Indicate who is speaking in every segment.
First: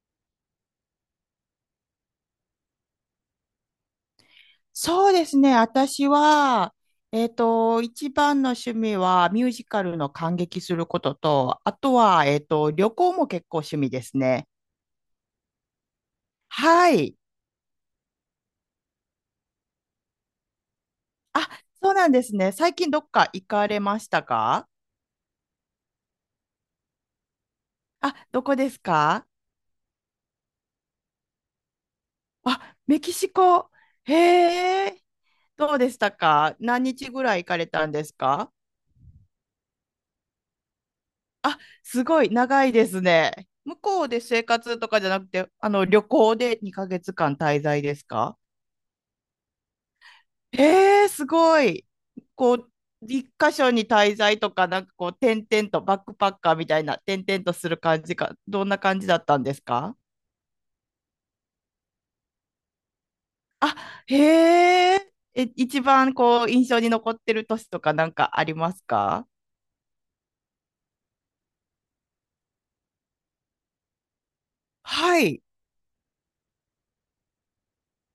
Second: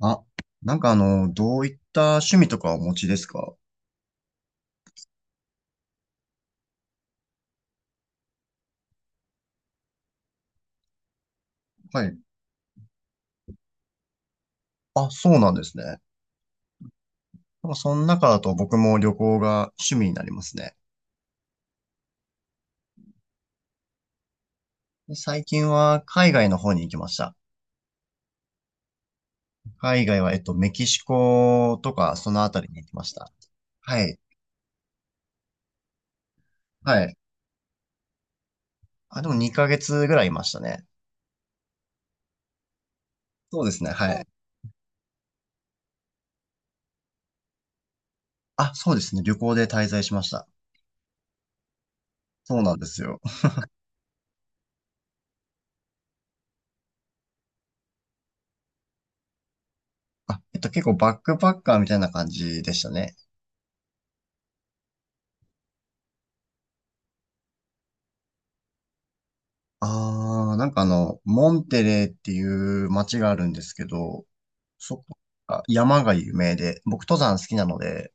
Speaker 1: あ、どういった趣味とかお持ちですか？
Speaker 2: そうですね。私は、一番の趣味はミュージカルの観劇することと、あと
Speaker 1: はい。
Speaker 2: は、旅行も結構趣味ですね。
Speaker 1: あ、そうなんですね。な
Speaker 2: はい。
Speaker 1: んかその中だと僕も旅行が趣味になりますね。
Speaker 2: あ、そうなんですね。最近どっか行かれましたか？
Speaker 1: で最近は海外の方に行きました。
Speaker 2: あ、どこですか？
Speaker 1: 海外は、メキシコとか、そのあたりに
Speaker 2: あ、
Speaker 1: 行き
Speaker 2: メ
Speaker 1: まし
Speaker 2: キシ
Speaker 1: た。
Speaker 2: コ。
Speaker 1: は
Speaker 2: へ
Speaker 1: い。
Speaker 2: え、どうでしたか？何
Speaker 1: は
Speaker 2: 日
Speaker 1: い。
Speaker 2: ぐらい行かれたんですか？
Speaker 1: あ、でも2ヶ月ぐらいいましたね。
Speaker 2: すごい長いですね。
Speaker 1: そうで
Speaker 2: 向
Speaker 1: すね、
Speaker 2: こう
Speaker 1: は
Speaker 2: で
Speaker 1: い。
Speaker 2: 生活とかじゃなくて、あの、旅行で2ヶ月間滞在ですか？
Speaker 1: あ、そうですね。旅行で滞在しました。
Speaker 2: えー、すごい。こ
Speaker 1: そう
Speaker 2: う、
Speaker 1: なんですよ。
Speaker 2: 一箇所に滞在とか、なんかこう、転々と、バックパッカーみたいな、転々とする感じか、どんな感じだったんですか？
Speaker 1: あ、結構バックパッカーみたいな感じでしたね。
Speaker 2: あ、へえ、え、一番こう、印象に残ってる都市とかなんかありますか？
Speaker 1: ああ、モンテレーっていう街があるんですけど、そこ
Speaker 2: はい、
Speaker 1: が山が有名で、僕登山好きなので、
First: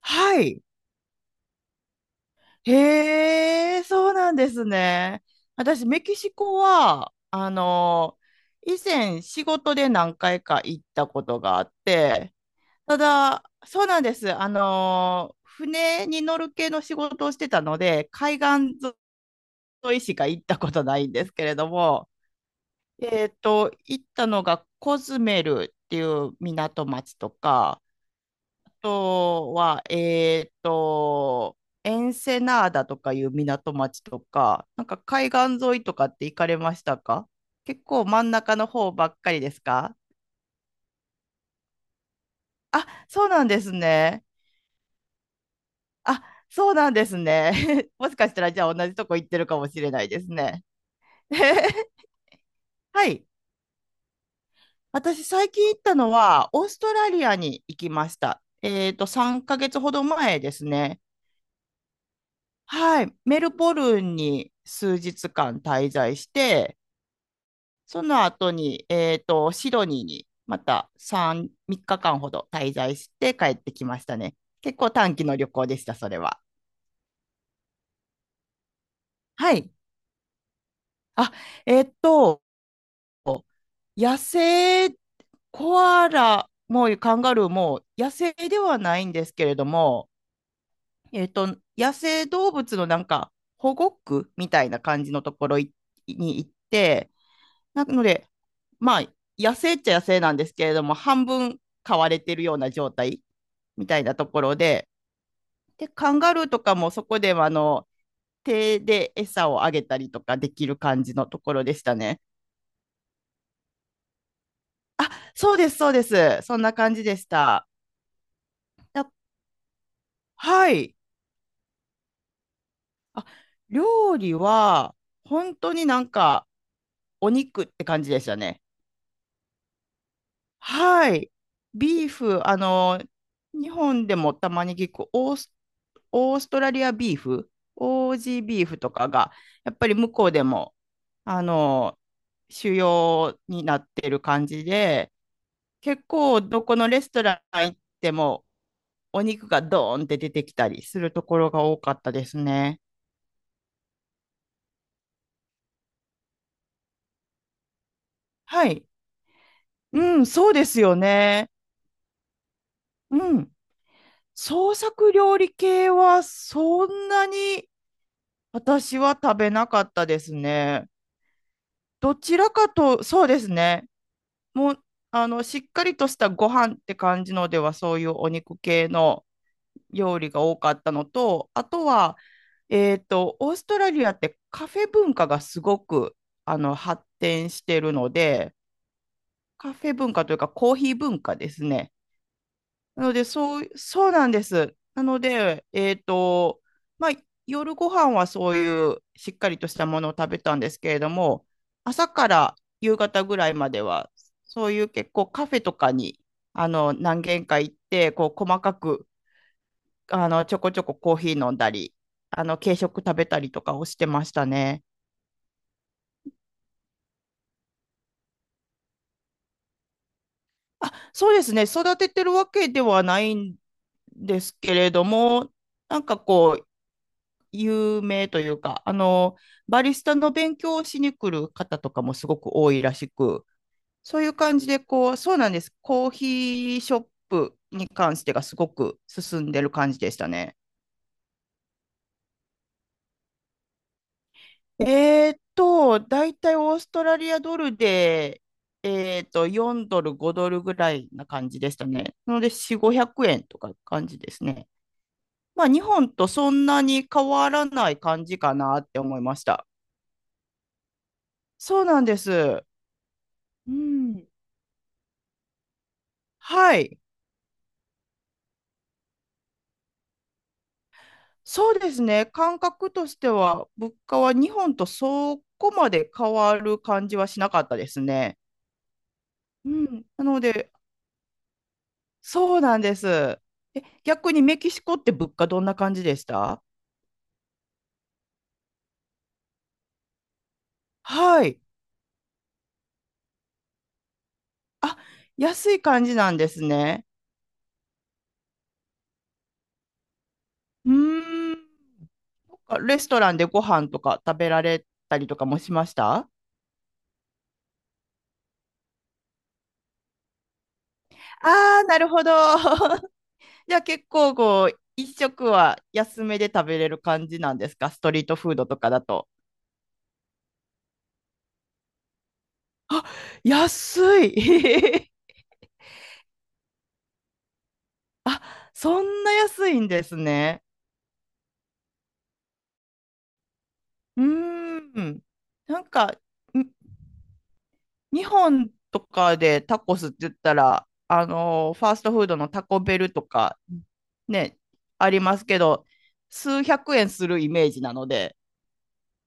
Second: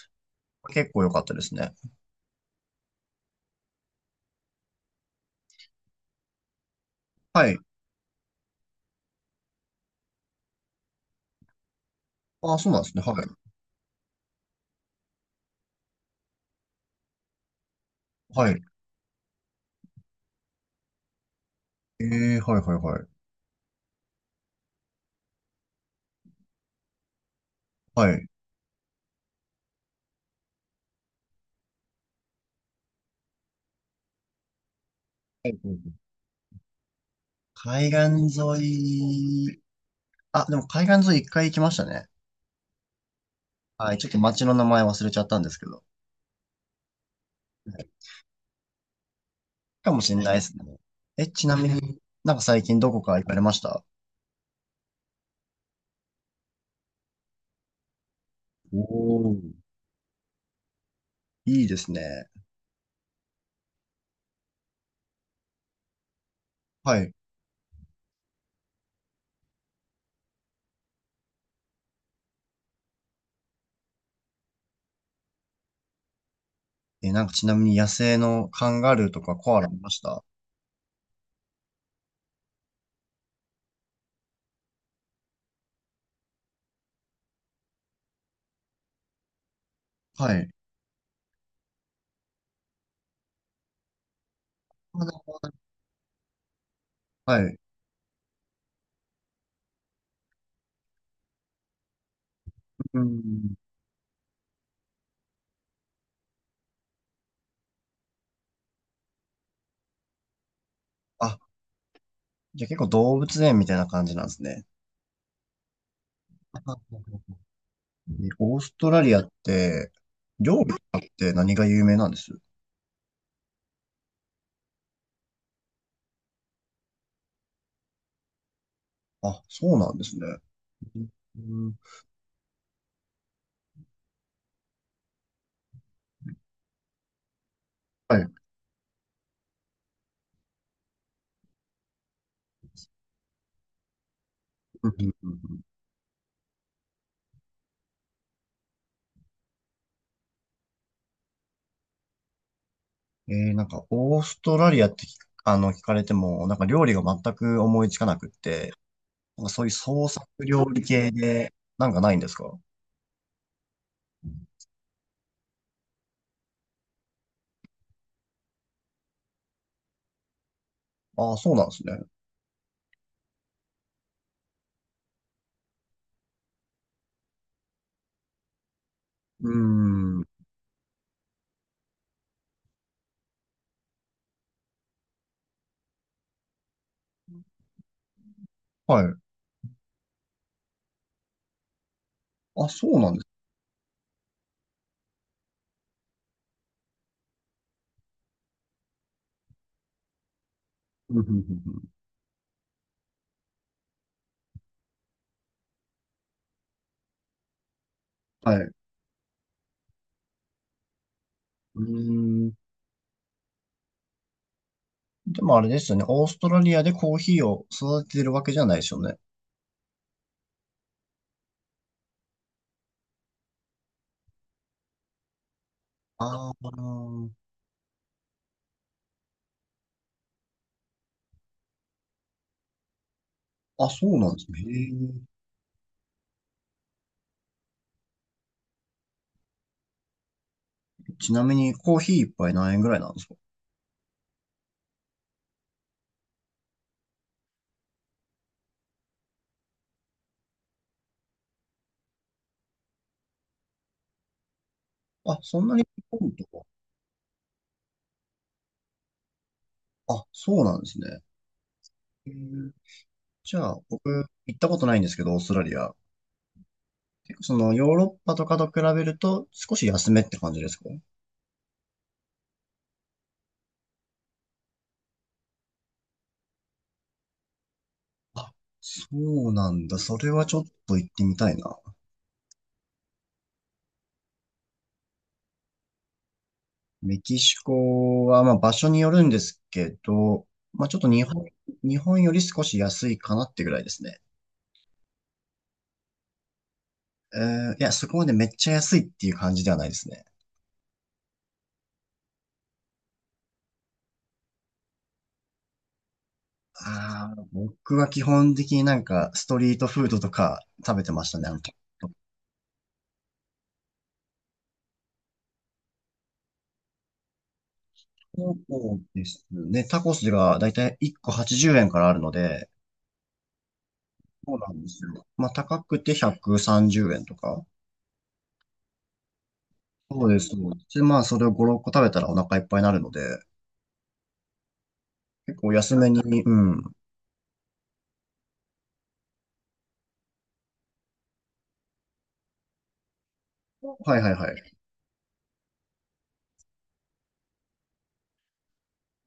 Speaker 2: はい。
Speaker 1: 結構良かったですね。
Speaker 2: へえ、そうなんですね。私、メキシコは、
Speaker 1: は
Speaker 2: あ
Speaker 1: い。
Speaker 2: の、以前仕事で何回か行ったことがあって、
Speaker 1: ああ、そうなんです
Speaker 2: た
Speaker 1: ね。はい。
Speaker 2: だ、そうなんです。船に乗る系の仕事をしてたので、海
Speaker 1: はい。
Speaker 2: 岸沿いしか行ったことないんですけれど
Speaker 1: え
Speaker 2: も、
Speaker 1: え、はいはいはい。
Speaker 2: 行ったのがコズメルっていう港町とか、
Speaker 1: はい。
Speaker 2: あとは、エンセナーダとかいう港町とか、なんか海
Speaker 1: はい。
Speaker 2: 岸沿いとかって行かれましたか？結
Speaker 1: 海
Speaker 2: 構真
Speaker 1: 岸
Speaker 2: ん中
Speaker 1: 沿
Speaker 2: の方ばっかりで
Speaker 1: い、
Speaker 2: すか？
Speaker 1: あ、でも海岸沿い一回行きましたね。
Speaker 2: あ、そうなんです
Speaker 1: はい。ちょっと
Speaker 2: ね。
Speaker 1: 街の名前忘れちゃったんですけど。
Speaker 2: あ、そうなんですね。
Speaker 1: はい、
Speaker 2: もしかしたら、じゃあ同じとこ行ってるかもしれ
Speaker 1: かも
Speaker 2: ない
Speaker 1: しれ
Speaker 2: です
Speaker 1: ないですね。
Speaker 2: ね。
Speaker 1: え、ちなみに なんか最近どこ
Speaker 2: は
Speaker 1: か行
Speaker 2: い。
Speaker 1: かれました？
Speaker 2: 私、最近行ったのは、オーストラリアに行きました。
Speaker 1: お、お
Speaker 2: 3
Speaker 1: ー。
Speaker 2: ヶ月ほど前ですね。
Speaker 1: いいですね。
Speaker 2: はい。メルボルンに数日間滞在して、
Speaker 1: はい。
Speaker 2: その後に、シドニーにまた3日間ほど滞在して帰ってきましたね。結構短期の旅行でした、それは。
Speaker 1: え、なんかちなみに野生のカンガルーとか
Speaker 2: は
Speaker 1: コアラ
Speaker 2: い。
Speaker 1: いました？
Speaker 2: あ、えっと、野生コアラもカンガルーも野生ではないんですけれども、
Speaker 1: はい。
Speaker 2: 野生動物のなんか保護区みたいな
Speaker 1: ま
Speaker 2: 感
Speaker 1: だ、
Speaker 2: じのところに行って、
Speaker 1: はい。
Speaker 2: なので、まあ、野生っちゃ野生なんですけれども、半分飼われてるような状
Speaker 1: う
Speaker 2: 態
Speaker 1: ん。
Speaker 2: みたいなところで、で、カンガルーとかもそこでは手で餌をあげたりとかできる感じの
Speaker 1: あ、
Speaker 2: ところでしたね。
Speaker 1: じゃあ結構動物園みたいな感じなんですね。
Speaker 2: あ、そうです、そうです。そんな感じでし
Speaker 1: え、
Speaker 2: た。
Speaker 1: オーストラ
Speaker 2: だ
Speaker 1: リアって、料
Speaker 2: は
Speaker 1: 理と
Speaker 2: い。
Speaker 1: かって何が有名なんです？
Speaker 2: あ、料理は、本当になんか、お肉って感じでしたね。
Speaker 1: あ、そうなんですね。
Speaker 2: はい。
Speaker 1: うん、
Speaker 2: ビーフ、あの、日本でもたまに聞くオーストラリアビーフ、オー
Speaker 1: はい。う
Speaker 2: ジ
Speaker 1: ん。
Speaker 2: ービーフとかが、やっぱり向こうでも、あの、主要になってる感じで、結構どこのレストラン行っても、お肉がドーンって出てきたりするところが多かったですね。
Speaker 1: えー、なんか、オーストラリアって聞く、あの、聞かれても、なんか料理が全く思いつかなくっ
Speaker 2: は
Speaker 1: て、
Speaker 2: い。
Speaker 1: なんかそういう創
Speaker 2: う
Speaker 1: 作
Speaker 2: ん、そう
Speaker 1: 料
Speaker 2: です
Speaker 1: 理
Speaker 2: よ
Speaker 1: 系
Speaker 2: ね。
Speaker 1: で、なんかないんですか？
Speaker 2: うん。創作料理系はそんなに私は食べなかったですね。
Speaker 1: ああー、そうなんですね。
Speaker 2: どちらかと、そうですね。もう、あの、しっかりとしたご飯って感じのでは、そういうお肉系の
Speaker 1: う
Speaker 2: 料
Speaker 1: ーん。
Speaker 2: 理が多かったのと、あとは、オーストラリアってカフェ文化がすごく、あの、発展しているので、
Speaker 1: はい。
Speaker 2: カフェ文化というかコーヒー文化ですね。
Speaker 1: あ、そう
Speaker 2: な
Speaker 1: な
Speaker 2: の
Speaker 1: んで
Speaker 2: で、
Speaker 1: す。
Speaker 2: そう、そうなんです。なので、まあ、夜ご飯はそういうしっかりとしたものを食べたんですけれど
Speaker 1: うんうん
Speaker 2: も、
Speaker 1: うん。
Speaker 2: 朝から夕方ぐらいまでは、そういう結構カフェとかに、あの、何軒か行って、こう、
Speaker 1: うん、は
Speaker 2: 細
Speaker 1: い。う
Speaker 2: かく、あの、ちょこちょこコーヒー飲んだ
Speaker 1: ー
Speaker 2: り、あ
Speaker 1: ん。
Speaker 2: の、軽食食べたりとかをしてましたね。
Speaker 1: でもあれですよね。オーストラリアでコーヒーを育ててるわけじゃないですよね。
Speaker 2: あ、そうですね。育ててるわけではないんですけれども、なんか
Speaker 1: あ
Speaker 2: こう、
Speaker 1: あ。
Speaker 2: 有名というか、あの、バリスタの勉強をしに来る方とかもすごく多いらしく、
Speaker 1: あ、そう
Speaker 2: そうい
Speaker 1: な
Speaker 2: う
Speaker 1: んです
Speaker 2: 感
Speaker 1: ね。
Speaker 2: じで、
Speaker 1: へ
Speaker 2: こう、そうなんです。コーヒーショップに関してがすごく進んでる感じでしたね。
Speaker 1: え。ちなみにコーヒー一杯何円ぐらいなんですか？
Speaker 2: だいたいオーストラリアドルで、4ドル、5ドルぐらいな感じでしたね。なので、4、500円とか感じですね。
Speaker 1: あ、そ
Speaker 2: ま
Speaker 1: ん
Speaker 2: あ、
Speaker 1: な
Speaker 2: 日
Speaker 1: に日
Speaker 2: 本と
Speaker 1: 本と
Speaker 2: そ
Speaker 1: か。
Speaker 2: んなに変わらない感じかなって思いました。
Speaker 1: あ、そうなんですね。
Speaker 2: そうなんで
Speaker 1: へ
Speaker 2: す。
Speaker 1: え。じゃ
Speaker 2: う
Speaker 1: あ、僕、
Speaker 2: ん。
Speaker 1: 行ったことないんですけど、オーストラリア。
Speaker 2: はい。
Speaker 1: 結構その、ヨーロッパとかと比べると、少し安めって感じですか？
Speaker 2: そうですね。感覚としては、物価は日本とそこまで変わる感じはしなかったですね。
Speaker 1: あ、そう
Speaker 2: う
Speaker 1: なんだ。
Speaker 2: ん。
Speaker 1: そ
Speaker 2: な
Speaker 1: れ
Speaker 2: の
Speaker 1: はちょっ
Speaker 2: で、
Speaker 1: と行ってみたいな。
Speaker 2: そうなんです。え、逆にメキシコって物価どんな感じでした？
Speaker 1: メキシコは、まあ、場所によるんですけど、まあ、ちょっと日本、
Speaker 2: はい。
Speaker 1: より少し安いかなってぐらいですね。
Speaker 2: あ、安い感じなんですね。
Speaker 1: えー、いや、そこまでめっちゃ安いっていう感じではないですね。
Speaker 2: うーん。レストランでご飯とか食べられたりとかもしました？
Speaker 1: ああ、僕は基本的になんかストリートフードとか食べてましたね。あのタ
Speaker 2: ああー、なるほど。じゃあ結構こう、一食は安めで食べれる感じなんですか？ストリートフードとか
Speaker 1: コ
Speaker 2: だ
Speaker 1: で
Speaker 2: と。
Speaker 1: すね。タコスがだいたい1個80円からあるので、
Speaker 2: あ、安い。
Speaker 1: そうな
Speaker 2: へ
Speaker 1: んです
Speaker 2: へ。
Speaker 1: よ。まあ、高くて130円とか。
Speaker 2: あ、そんな安いんです
Speaker 1: そうです、
Speaker 2: ね。
Speaker 1: そうです。で、まあ、それを5、6個食べたらお腹いっぱいになるので、
Speaker 2: うーん。
Speaker 1: 結構
Speaker 2: なん
Speaker 1: 安め
Speaker 2: か、
Speaker 1: に、う
Speaker 2: に
Speaker 1: ん。
Speaker 2: 日本とかでタコスって言ったら、ファーストフードのタコベルとか、
Speaker 1: はいはいは
Speaker 2: ね、
Speaker 1: い。
Speaker 2: ありますけど、数百円するイメージなので、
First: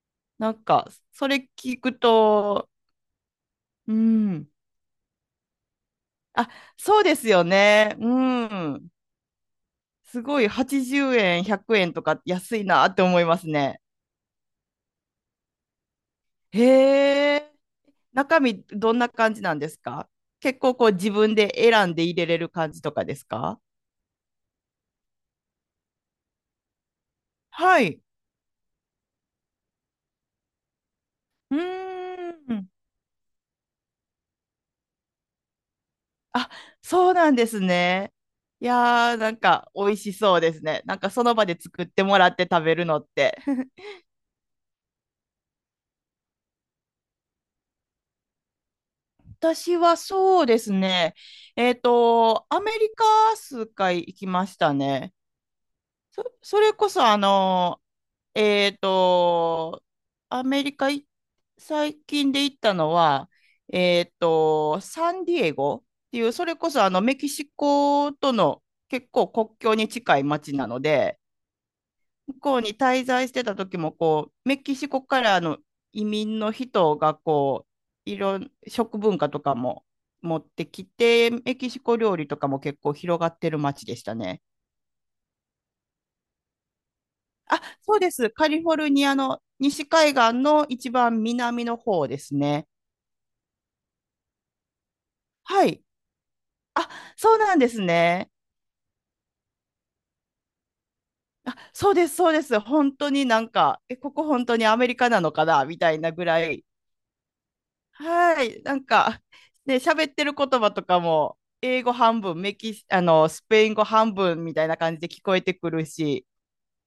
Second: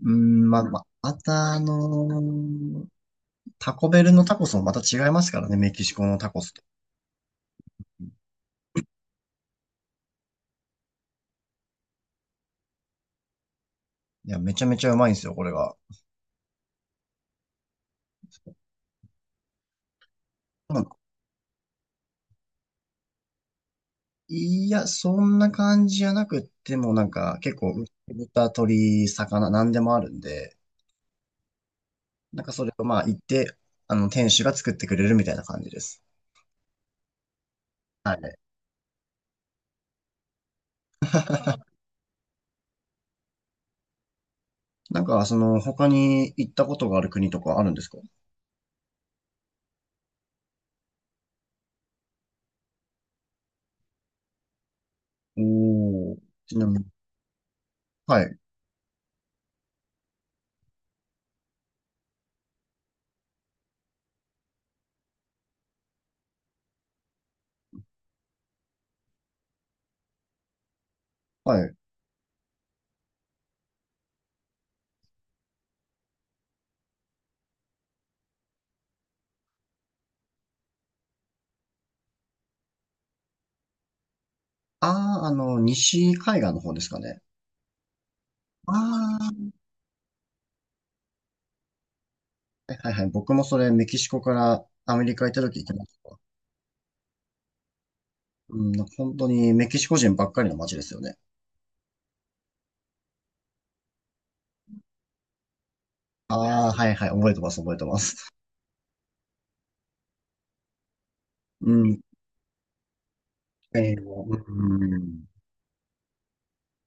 Speaker 1: うん、
Speaker 2: な
Speaker 1: まあ、
Speaker 2: ん
Speaker 1: まあ、
Speaker 2: か、
Speaker 1: ま
Speaker 2: それ
Speaker 1: た、あ
Speaker 2: 聞く
Speaker 1: の
Speaker 2: と、
Speaker 1: ー、タコ
Speaker 2: う
Speaker 1: ベルのタコ
Speaker 2: ん。
Speaker 1: スもまた違いますからね、メキシコのタコ
Speaker 2: あ、
Speaker 1: スと。
Speaker 2: そうですよね。うん。すごい80円、100円とか安いなって思いますね。
Speaker 1: いや、めちゃめちゃうまいんですよ、これが。
Speaker 2: へえ。中身どんな感じなんですか？結構
Speaker 1: まあ、
Speaker 2: こう自分で選んで入れれる感じとかですか？
Speaker 1: いや、そんな感じじゃなくっても、なんか、結構、
Speaker 2: はい。
Speaker 1: 豚、鳥、魚、なんでもあるんで、
Speaker 2: うー
Speaker 1: なんかそ
Speaker 2: ん。
Speaker 1: れをまあ、行って、あの、店主が作ってくれるみたいな感じです。
Speaker 2: あ、そうなんです
Speaker 1: は
Speaker 2: ね。
Speaker 1: い。
Speaker 2: いやー、なんか美味しそうですね。なんかその場で作ってもらって食べるのって。
Speaker 1: なんか、その、他に行ったことがある国とかあるんですか？
Speaker 2: 私はそうですね。アメリカ数回行きましたね。
Speaker 1: おー、
Speaker 2: そ、
Speaker 1: ち
Speaker 2: そ
Speaker 1: な
Speaker 2: れ
Speaker 1: みに。
Speaker 2: こそ
Speaker 1: はい、
Speaker 2: えっと、アメリカい最近で行ったのは、サンディエゴっていう、それこそあのメキシコとの結構国境に近い町なので、
Speaker 1: はい。
Speaker 2: 向こうに滞在してた時もこう、メキシコからの移民の人がこう、いろん、食文化とかも持ってきて、メキシコ料理とかも結構広がってる町でしたね。
Speaker 1: ああ、あの、西海岸の方ですかね。
Speaker 2: あ、そうです。カリフ
Speaker 1: あ
Speaker 2: ォルニアの
Speaker 1: あ、
Speaker 2: 西海岸の一番南の方ですね。
Speaker 1: はいはい。僕もそれメキシコからアメリカ行った時行
Speaker 2: は
Speaker 1: き
Speaker 2: い。
Speaker 1: ました。
Speaker 2: あ、そうなんですね。
Speaker 1: うん、本当にメキシコ人ばっかりの街ですよね。
Speaker 2: あ、そうです、そうです。本当になんか、え、ここ本当にアメリカなのかなみたいなぐらい。
Speaker 1: ああ、はいはい。覚えてます、覚えてます。
Speaker 2: はい。なんか、ね、喋ってる言葉とかも、
Speaker 1: う
Speaker 2: 英語
Speaker 1: ん。
Speaker 2: 半分、メキシ、あの、スペイン語
Speaker 1: えー、
Speaker 2: 半分みたいな感
Speaker 1: う
Speaker 2: じで聞
Speaker 1: ん。
Speaker 2: こえてくるし、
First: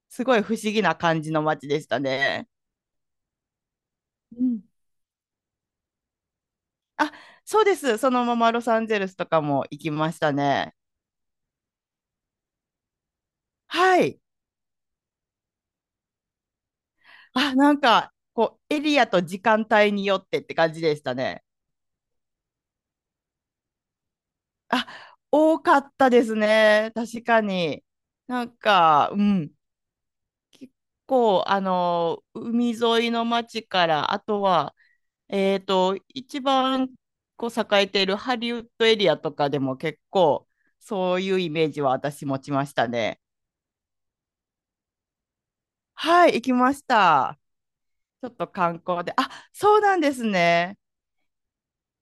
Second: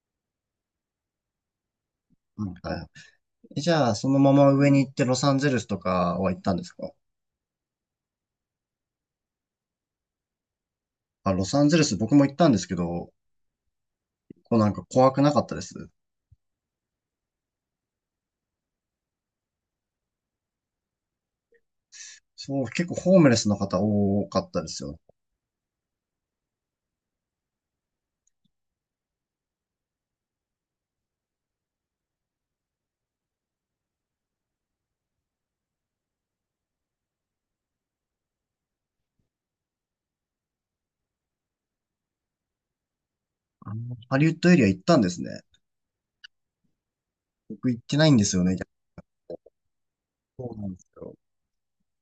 Speaker 2: すごい不思議な感じの街でした
Speaker 1: う
Speaker 2: ね。
Speaker 1: ん、はい。じゃあ、そのま
Speaker 2: う
Speaker 1: ま
Speaker 2: ん。
Speaker 1: 上に行ってロサンゼルスとかは行ったんですか？
Speaker 2: あ、そうです。そのままロサンゼルスとかも行きましたね。
Speaker 1: あ、ロサンゼルス僕も行ったんですけど、
Speaker 2: はい。
Speaker 1: こうなんか怖くなかったです？
Speaker 2: あ、なんか、こう、エリアと時間帯によってって感じでしたね。
Speaker 1: そう、結構ホームレスの方多かったです
Speaker 2: あ、
Speaker 1: よ。
Speaker 2: 多かったですね。確かに。なんか、うん。結構、あの、海沿いの町から、あとは、一番こう栄えているハリウッドエリアとかでも結構、そういうイメージは私持ちましたね。
Speaker 1: あのハリウッドエリア行ったんですね。
Speaker 2: はい、行きました。
Speaker 1: 僕行ってないん
Speaker 2: ち
Speaker 1: で
Speaker 2: ょ
Speaker 1: す
Speaker 2: っ
Speaker 1: よ
Speaker 2: と
Speaker 1: ね。
Speaker 2: 観光で。あ、そうなんです
Speaker 1: そうなん
Speaker 2: ね。
Speaker 1: ですよ。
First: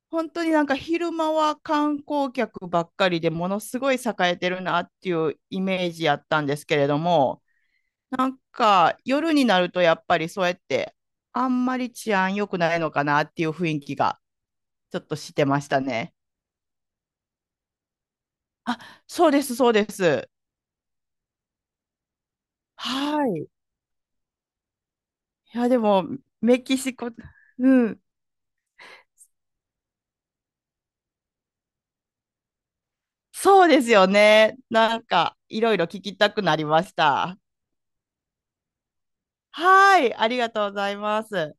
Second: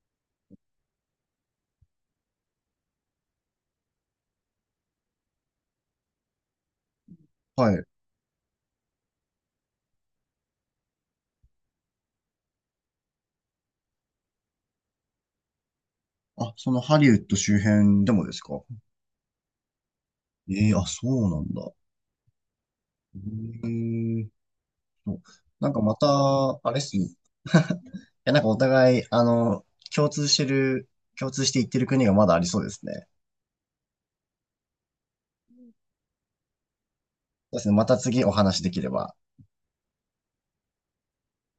Speaker 2: 本当になんか昼間は観光客ばっかりでものすごい栄えてるなっていうイメージやったんですけれども、
Speaker 1: はい。
Speaker 2: なんか夜になるとやっぱりそうやってあんまり治安良くないのかなっていう雰囲気がちょっとしてましたね。
Speaker 1: あ、そのハリウッド周辺でもですか？
Speaker 2: あ、そうです、そうです。
Speaker 1: ええ、あ、そうなんだ。
Speaker 2: はい。い
Speaker 1: ええ、そう、な
Speaker 2: や、
Speaker 1: ん
Speaker 2: で
Speaker 1: かま
Speaker 2: も
Speaker 1: た、
Speaker 2: メ
Speaker 1: あ
Speaker 2: キ
Speaker 1: れっ
Speaker 2: シ
Speaker 1: すね。い
Speaker 2: コ、うん、
Speaker 1: や、なんかお互い、あの、共通してる、共通して言ってる国がまだありそうですね。そ
Speaker 2: そうですよね。なんかいろいろ聞きたくなりました。
Speaker 1: うですね。また次お話できれば。
Speaker 2: はい、ありがとうございます。